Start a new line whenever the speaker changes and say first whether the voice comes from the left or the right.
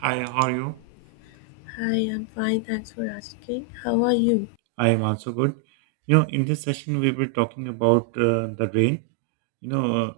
right: Hi, how are you?
left: Hi, I'm fine, thanks for asking. How are you?
right: I am also good. You know, In this session, we will be talking about the rain. You know,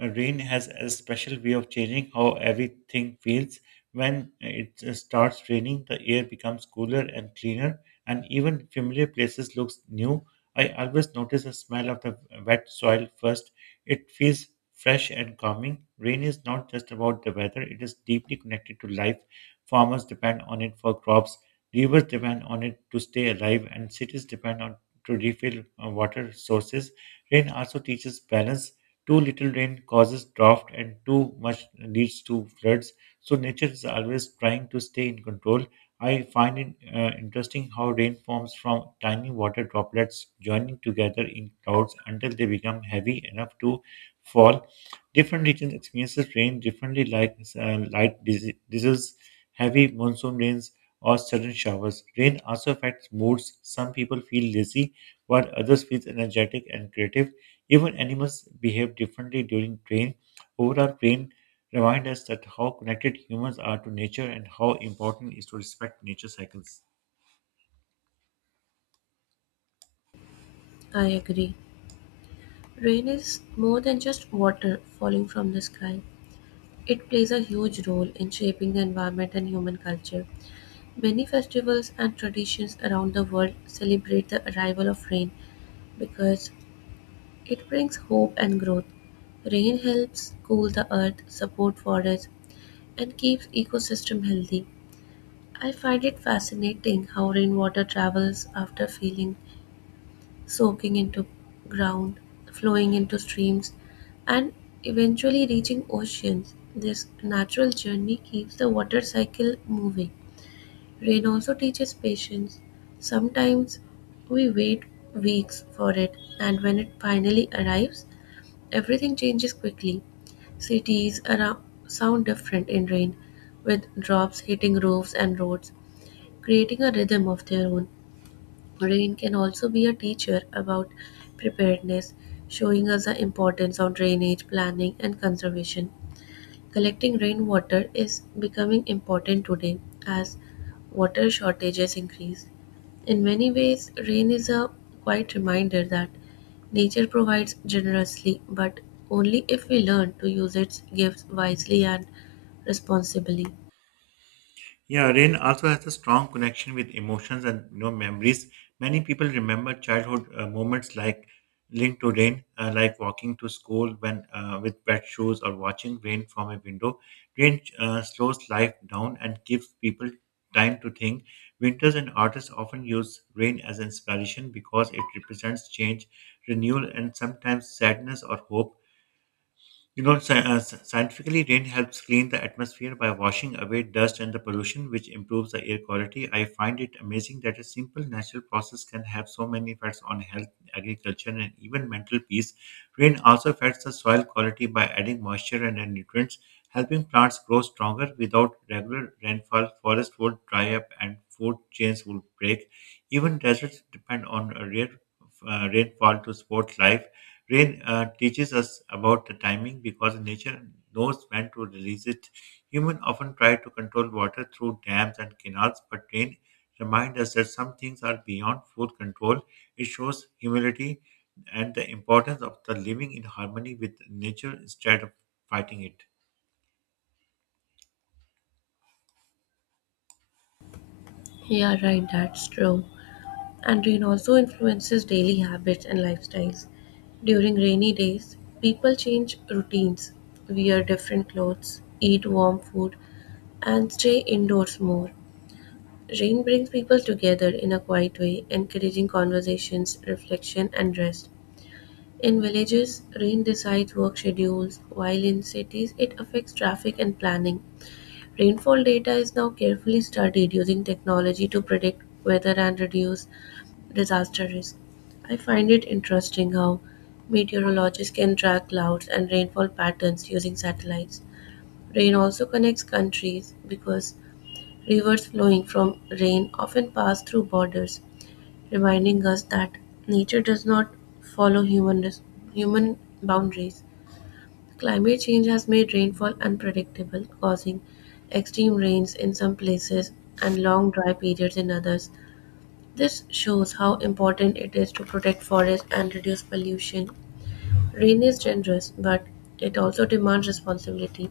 right: rain has a special way of changing how everything feels. When it starts raining, the air becomes cooler and cleaner, and even familiar places looks new. I always notice the smell of the wet soil first. It feels fresh and calming. Rain is not just about the weather; it is deeply connected to life. Farmers depend on it for crops. Rivers depend on it to stay alive, and cities depend on to refill water sources. Rain also teaches balance. Too little rain causes drought, and too much leads to floods. So nature is always trying to stay in control. I find it interesting how rain forms from tiny water droplets joining together in clouds until they become heavy enough to fall. Different regions experiences rain differently, like light drizzles, heavy monsoon rains, or sudden showers. Rain also affects moods. Some people feel lazy, while others feel energetic and creative. Even animals behave differently during rain. Overall, rain reminds us that how connected humans are to nature and how important it is to respect nature cycles.
left: I agree. Rain is more than just water falling from the sky. It plays a huge role in shaping the environment and human culture. Many festivals and traditions around the world celebrate the arrival of rain because it brings hope and growth. Rain helps cool the earth, support forests, and keeps ecosystem healthy. I find it fascinating how rainwater travels after feeling soaking into ground, flowing into streams, and eventually reaching oceans. This natural journey keeps the water cycle moving. Rain also teaches patience. Sometimes we wait weeks for it, and when it finally arrives, everything changes quickly. Cities around sound different in rain, with drops hitting roofs and roads, creating a rhythm of their own. Rain can also be a teacher about preparedness, showing us the importance of drainage, planning, and conservation. Collecting rainwater is becoming important today as water shortages increase. In many ways, rain is a quiet reminder that nature provides generously, but only if we learn to use its gifts wisely and responsibly.
right: Yeah, rain also has a strong connection with emotions and memories. Many people remember childhood moments like linked to rain, like walking to school when with wet shoes or watching rain from a window. Rain slows life down and gives people time to think. Winters and artists often use rain as inspiration because it represents change, renewal, and sometimes sadness or hope. Scientifically, rain helps clean the atmosphere by washing away dust and the pollution, which improves the air quality. I find it amazing that a simple natural process can have so many effects on health, agriculture, and even mental peace. Rain also affects the soil quality by adding moisture and nutrients, helping plants grow stronger. Without regular rainfall, forests would dry up and food chains would break. Even deserts depend on a rare rainfall to support life. Rain teaches us about the timing because nature knows when to release it. Humans often try to control water through dams and canals, but rain reminds us that some things are beyond full control. It shows humility and the importance of the living in harmony with nature instead of fighting it.
left: Yeah, right, that's true, and rain also influences daily habits and lifestyles. During rainy days, people change routines, wear different clothes, eat warm food, and stay indoors more. Rain brings people together in a quiet way, encouraging conversations, reflection, and rest. In villages, rain decides work schedules, while in cities, it affects traffic and planning. Rainfall data is now carefully studied using technology to predict weather and reduce disaster risk. I find it interesting how meteorologists can track clouds and rainfall patterns using satellites. Rain also connects countries because rivers flowing from rain often pass through borders, reminding us that nature does not follow human boundaries. Climate change has made rainfall unpredictable, causing extreme rains in some places and long dry periods in others. This shows how important it is to protect forests and reduce pollution. Rain is generous, but it also demands responsibility.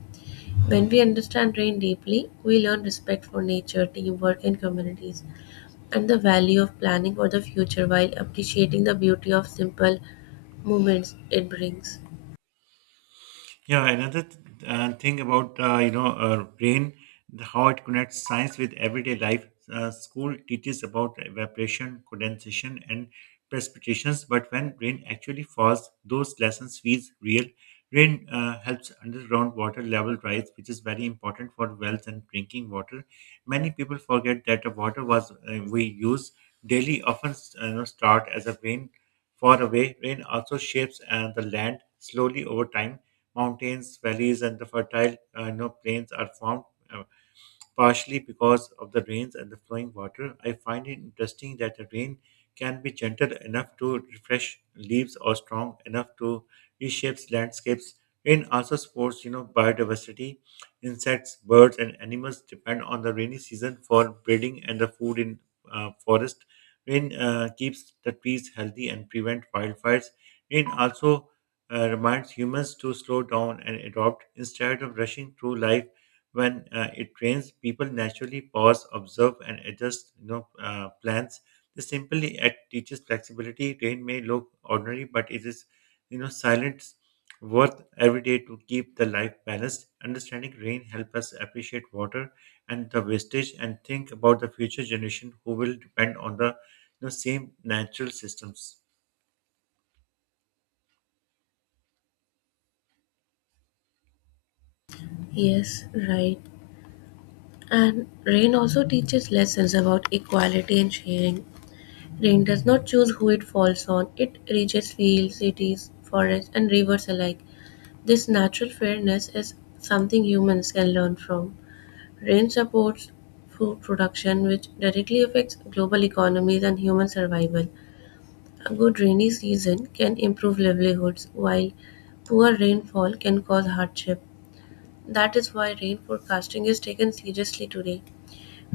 left: When we understand rain deeply, we learn respect for nature, teamwork, and communities, and the value of planning for the future while appreciating the beauty of simple moments it brings.
right: Yeah, another thing about brain, how it connects science with everyday life. School teaches about evaporation, condensation, and precipitations, but when rain actually falls, those lessons feels real. Rain helps underground water level rise, which is very important for wells and drinking water. Many people forget that the water was we use daily often start as a rain far away. Rain also shapes the land slowly over time, mountains, valleys, and the fertile plains are formed. Uh, partially because of the rains and the flowing water. I find it interesting that the rain can be gentle enough to refresh leaves or strong enough to reshape landscapes. Rain also supports biodiversity. Insects, birds, and animals depend on the rainy season for breeding and the food in forest. Rain keeps the trees healthy and prevent wildfires. Rain also reminds humans to slow down and adopt instead of rushing through life. When it rains, people naturally pause, observe, and adjust plans. This simply act teaches flexibility. Rain may look ordinary, but it is silence worth every day to keep the life balanced. Understanding rain help us appreciate water and the wastage, and think about the future generation who will depend on the same natural systems.
left: Yes, right. And rain also teaches lessons about equality and sharing. Rain does not choose who it falls on, it reaches fields, cities, forests, and rivers alike. This natural fairness is something humans can learn from. Rain supports food production, which directly affects global economies and human survival. A good rainy season can improve livelihoods, while poor rainfall can cause hardship. That is why rain forecasting is taken seriously today.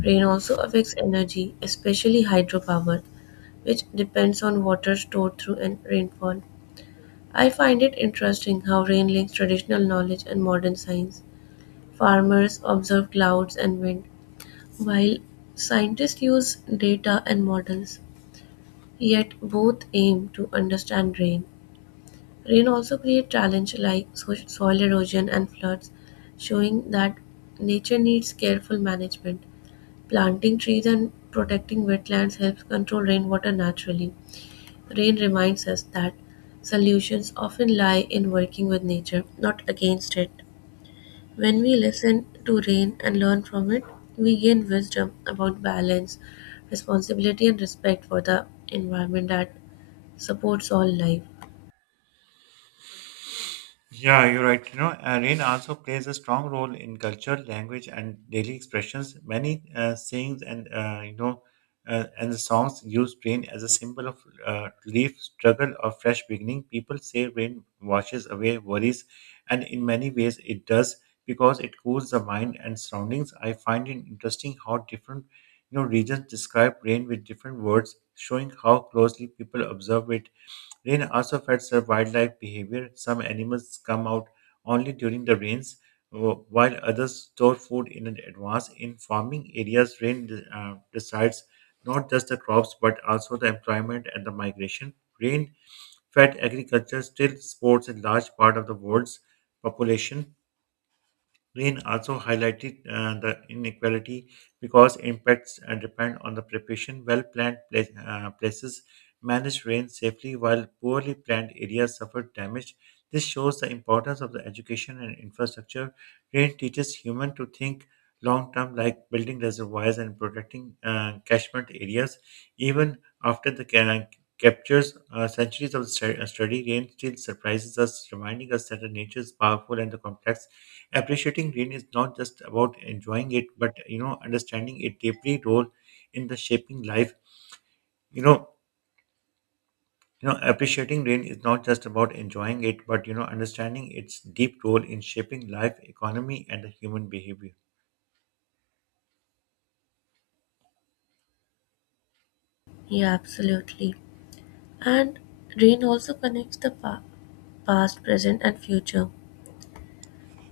left: Rain also affects energy, especially hydropower, which depends on water stored through an rainfall. I find it interesting how rain links traditional knowledge and modern science. Farmers observe clouds and wind, while scientists use data and models. Yet both aim to understand rain. Rain also creates challenges like soil erosion and floods, showing that nature needs careful management. Planting trees and protecting wetlands helps control rainwater naturally. Rain reminds us that solutions often lie in working with nature, not against it. When we listen to rain and learn from it, we gain wisdom about balance, responsibility, and respect for the environment that supports all life.
right: Yeah, you're right. Rain also plays a strong role in culture, language, and daily expressions. Many sayings and the songs use rain as a symbol of relief, struggle, or fresh beginning. People say rain washes away worries, and in many ways it does because it cools the mind and surroundings. I find it interesting how different regions describe rain with different words, showing how closely people observe it. Rain also affects their wildlife behavior. Some animals come out only during the rains, while others store food in advance. In farming areas, rain decides not just the crops but also the employment and the migration. Rain fed agriculture still supports a large part of the world's population. Rain also highlighted the inequality because impacts depend on the preparation. Well planned places managed rain safely, while poorly planned areas suffered damage. This shows the importance of the education and infrastructure. Rain teaches humans to think long term, like building reservoirs and protecting catchment areas. Even after the captures centuries of study, rain still surprises us, reminding us that the nature is powerful and the complex. Appreciating green is not just about enjoying it, but understanding it deeply role in the shaping life. You know, appreciating rain is not just about enjoying it, but understanding its deep role in shaping life, economy, and the human behavior.
left: Yeah, absolutely. And rain also connects the past, present, and future.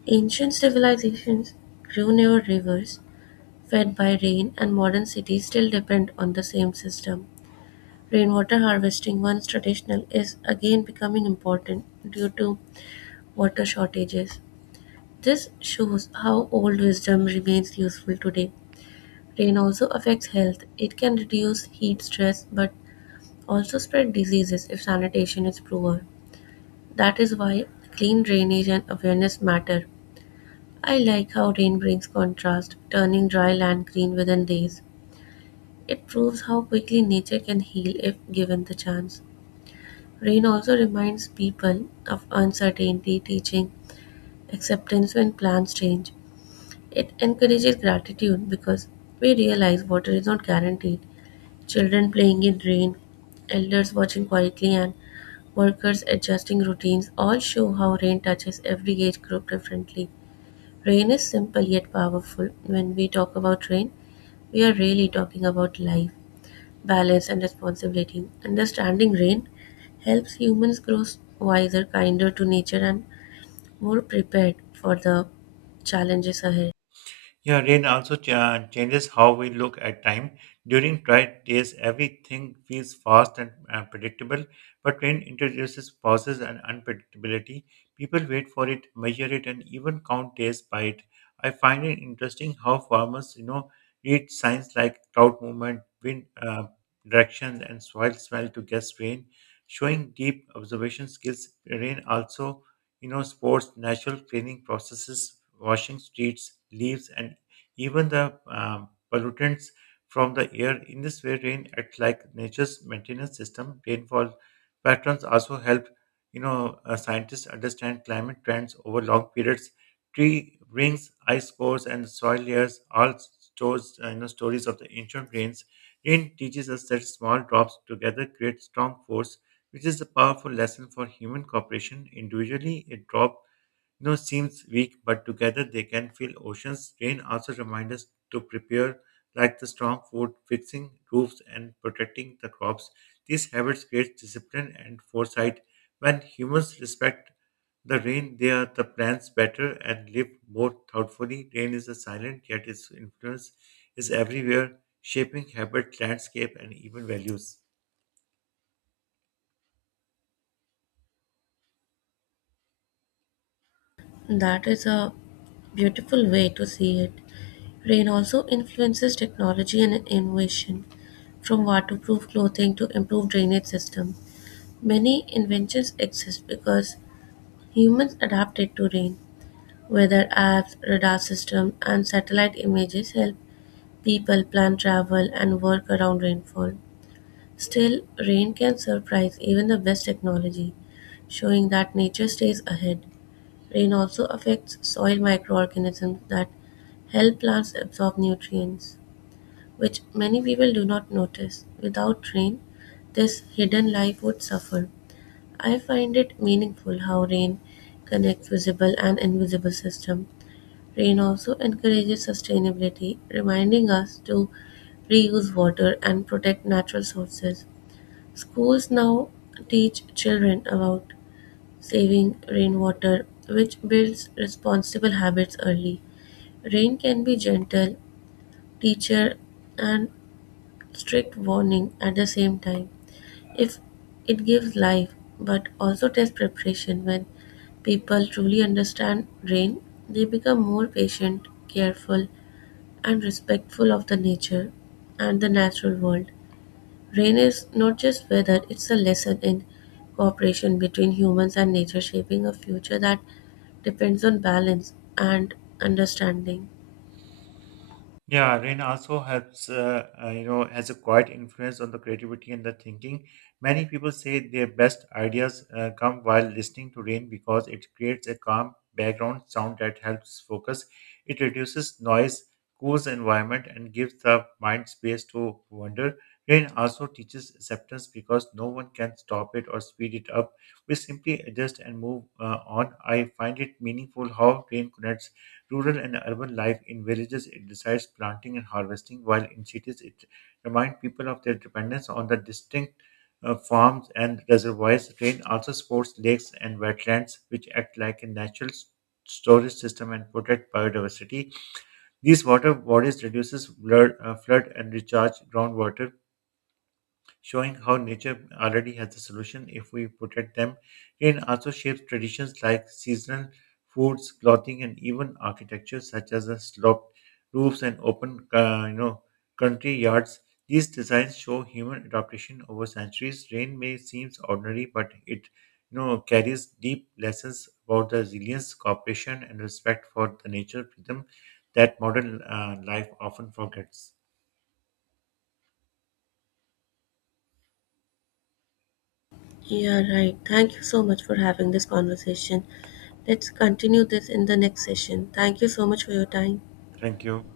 left: Ancient civilizations grew near rivers, fed by rain, and modern cities still depend on the same system. Rainwater harvesting, once traditional, is again becoming important due to water shortages. This shows how old wisdom remains useful today. Rain also affects health. It can reduce heat stress but also spread diseases if sanitation is poor. That is why clean drainage and awareness matter. I like how rain brings contrast, turning dry land green within days. It proves how quickly nature can heal if given the chance. Rain also reminds people of uncertainty, teaching acceptance when plans change. It encourages gratitude because we realize water is not guaranteed. Children playing in rain, elders watching quietly, and workers adjusting routines all show how rain touches every age group differently. Rain is simple yet powerful. When we talk about rain, we are really talking about life, balance, and responsibility. Understanding rain helps humans grow wiser, kinder to nature, and more prepared for the challenges ahead.
right: Yeah, rain also changes how we look at time. During dry days, everything feels fast and predictable, but rain introduces pauses and unpredictability. People wait for it, measure it, and even count days by it. I find it interesting how farmers read signs like cloud movement, wind directions, and soil smell to guess rain, showing deep observation skills. Rain also sports, natural cleaning processes, washing streets, leaves, and even the pollutants from the air. In this way, rain acts like nature's maintenance system. Rainfall patterns also help scientists understand climate trends over long periods. Tree rings, ice cores, and soil layers all stores stories of the ancient rains. Rain teaches us that small drops together create strong force, which is a powerful lesson for human cooperation. Individually, a drop seems weak, but together they can fill oceans. Rain also reminds us to prepare like the strong food, fixing roofs and protecting the crops. These habits create discipline and foresight. When humans respect the rain, they are the plants better and live more thoughtfully. Rain is a silent, yet its influence is everywhere, shaping habit, landscape, and even values.
left: That is a beautiful way to see it. Rain also influences technology and innovation, from waterproof clothing to improved drainage system. Many inventions exist because humans adapted to rain. Weather apps, radar systems, and satellite images help people plan travel and work around rainfall. Still, rain can surprise even the best technology, showing that nature stays ahead. Rain also affects soil microorganisms that help plants absorb nutrients, which many people do not notice. Without rain, this hidden life would suffer. I find it meaningful how rain connects visible and invisible systems. Rain also encourages sustainability, reminding us to reuse water and protect natural sources. Schools now teach children about saving rainwater, which builds responsible habits early. Rain can be gentle, teacher, and strict warning at the same time. If it gives life, but also test preparation when people truly understand rain, they become more patient, careful, and respectful of the nature and the natural world. Rain is not just weather, it's a lesson in cooperation between humans and nature, shaping a future that depends on balance and understanding.
right: Yeah, rain also helps has a quiet influence on the creativity and the thinking. Many people say their best ideas come while listening to rain because it creates a calm background sound that helps focus. It reduces noise, cools the environment, and gives the mind space to wander. Rain also teaches acceptance because no one can stop it or speed it up. We simply adjust and move on. I find it meaningful how rain connects rural and urban life. In villages, it decides planting and harvesting, while in cities, it reminds people of their dependence on the distinct farms and reservoirs. Rain also supports lakes and wetlands, which act like a natural storage system and protect biodiversity. These water bodies reduces flood and recharge groundwater, showing how nature already has the solution if we protect them. Rain also shapes traditions like seasonal foods, clothing, and even architecture, such as the sloped roofs and open country yards. These designs show human adaptation over centuries. Rain may seem ordinary, but it carries deep lessons about the resilience, cooperation, and respect for the nature rhythm that modern life often forgets.
left: Yeah, right. Thank you so much for having this conversation. Let's continue this in the next session. Thank you so much for your time.
right: Thank you.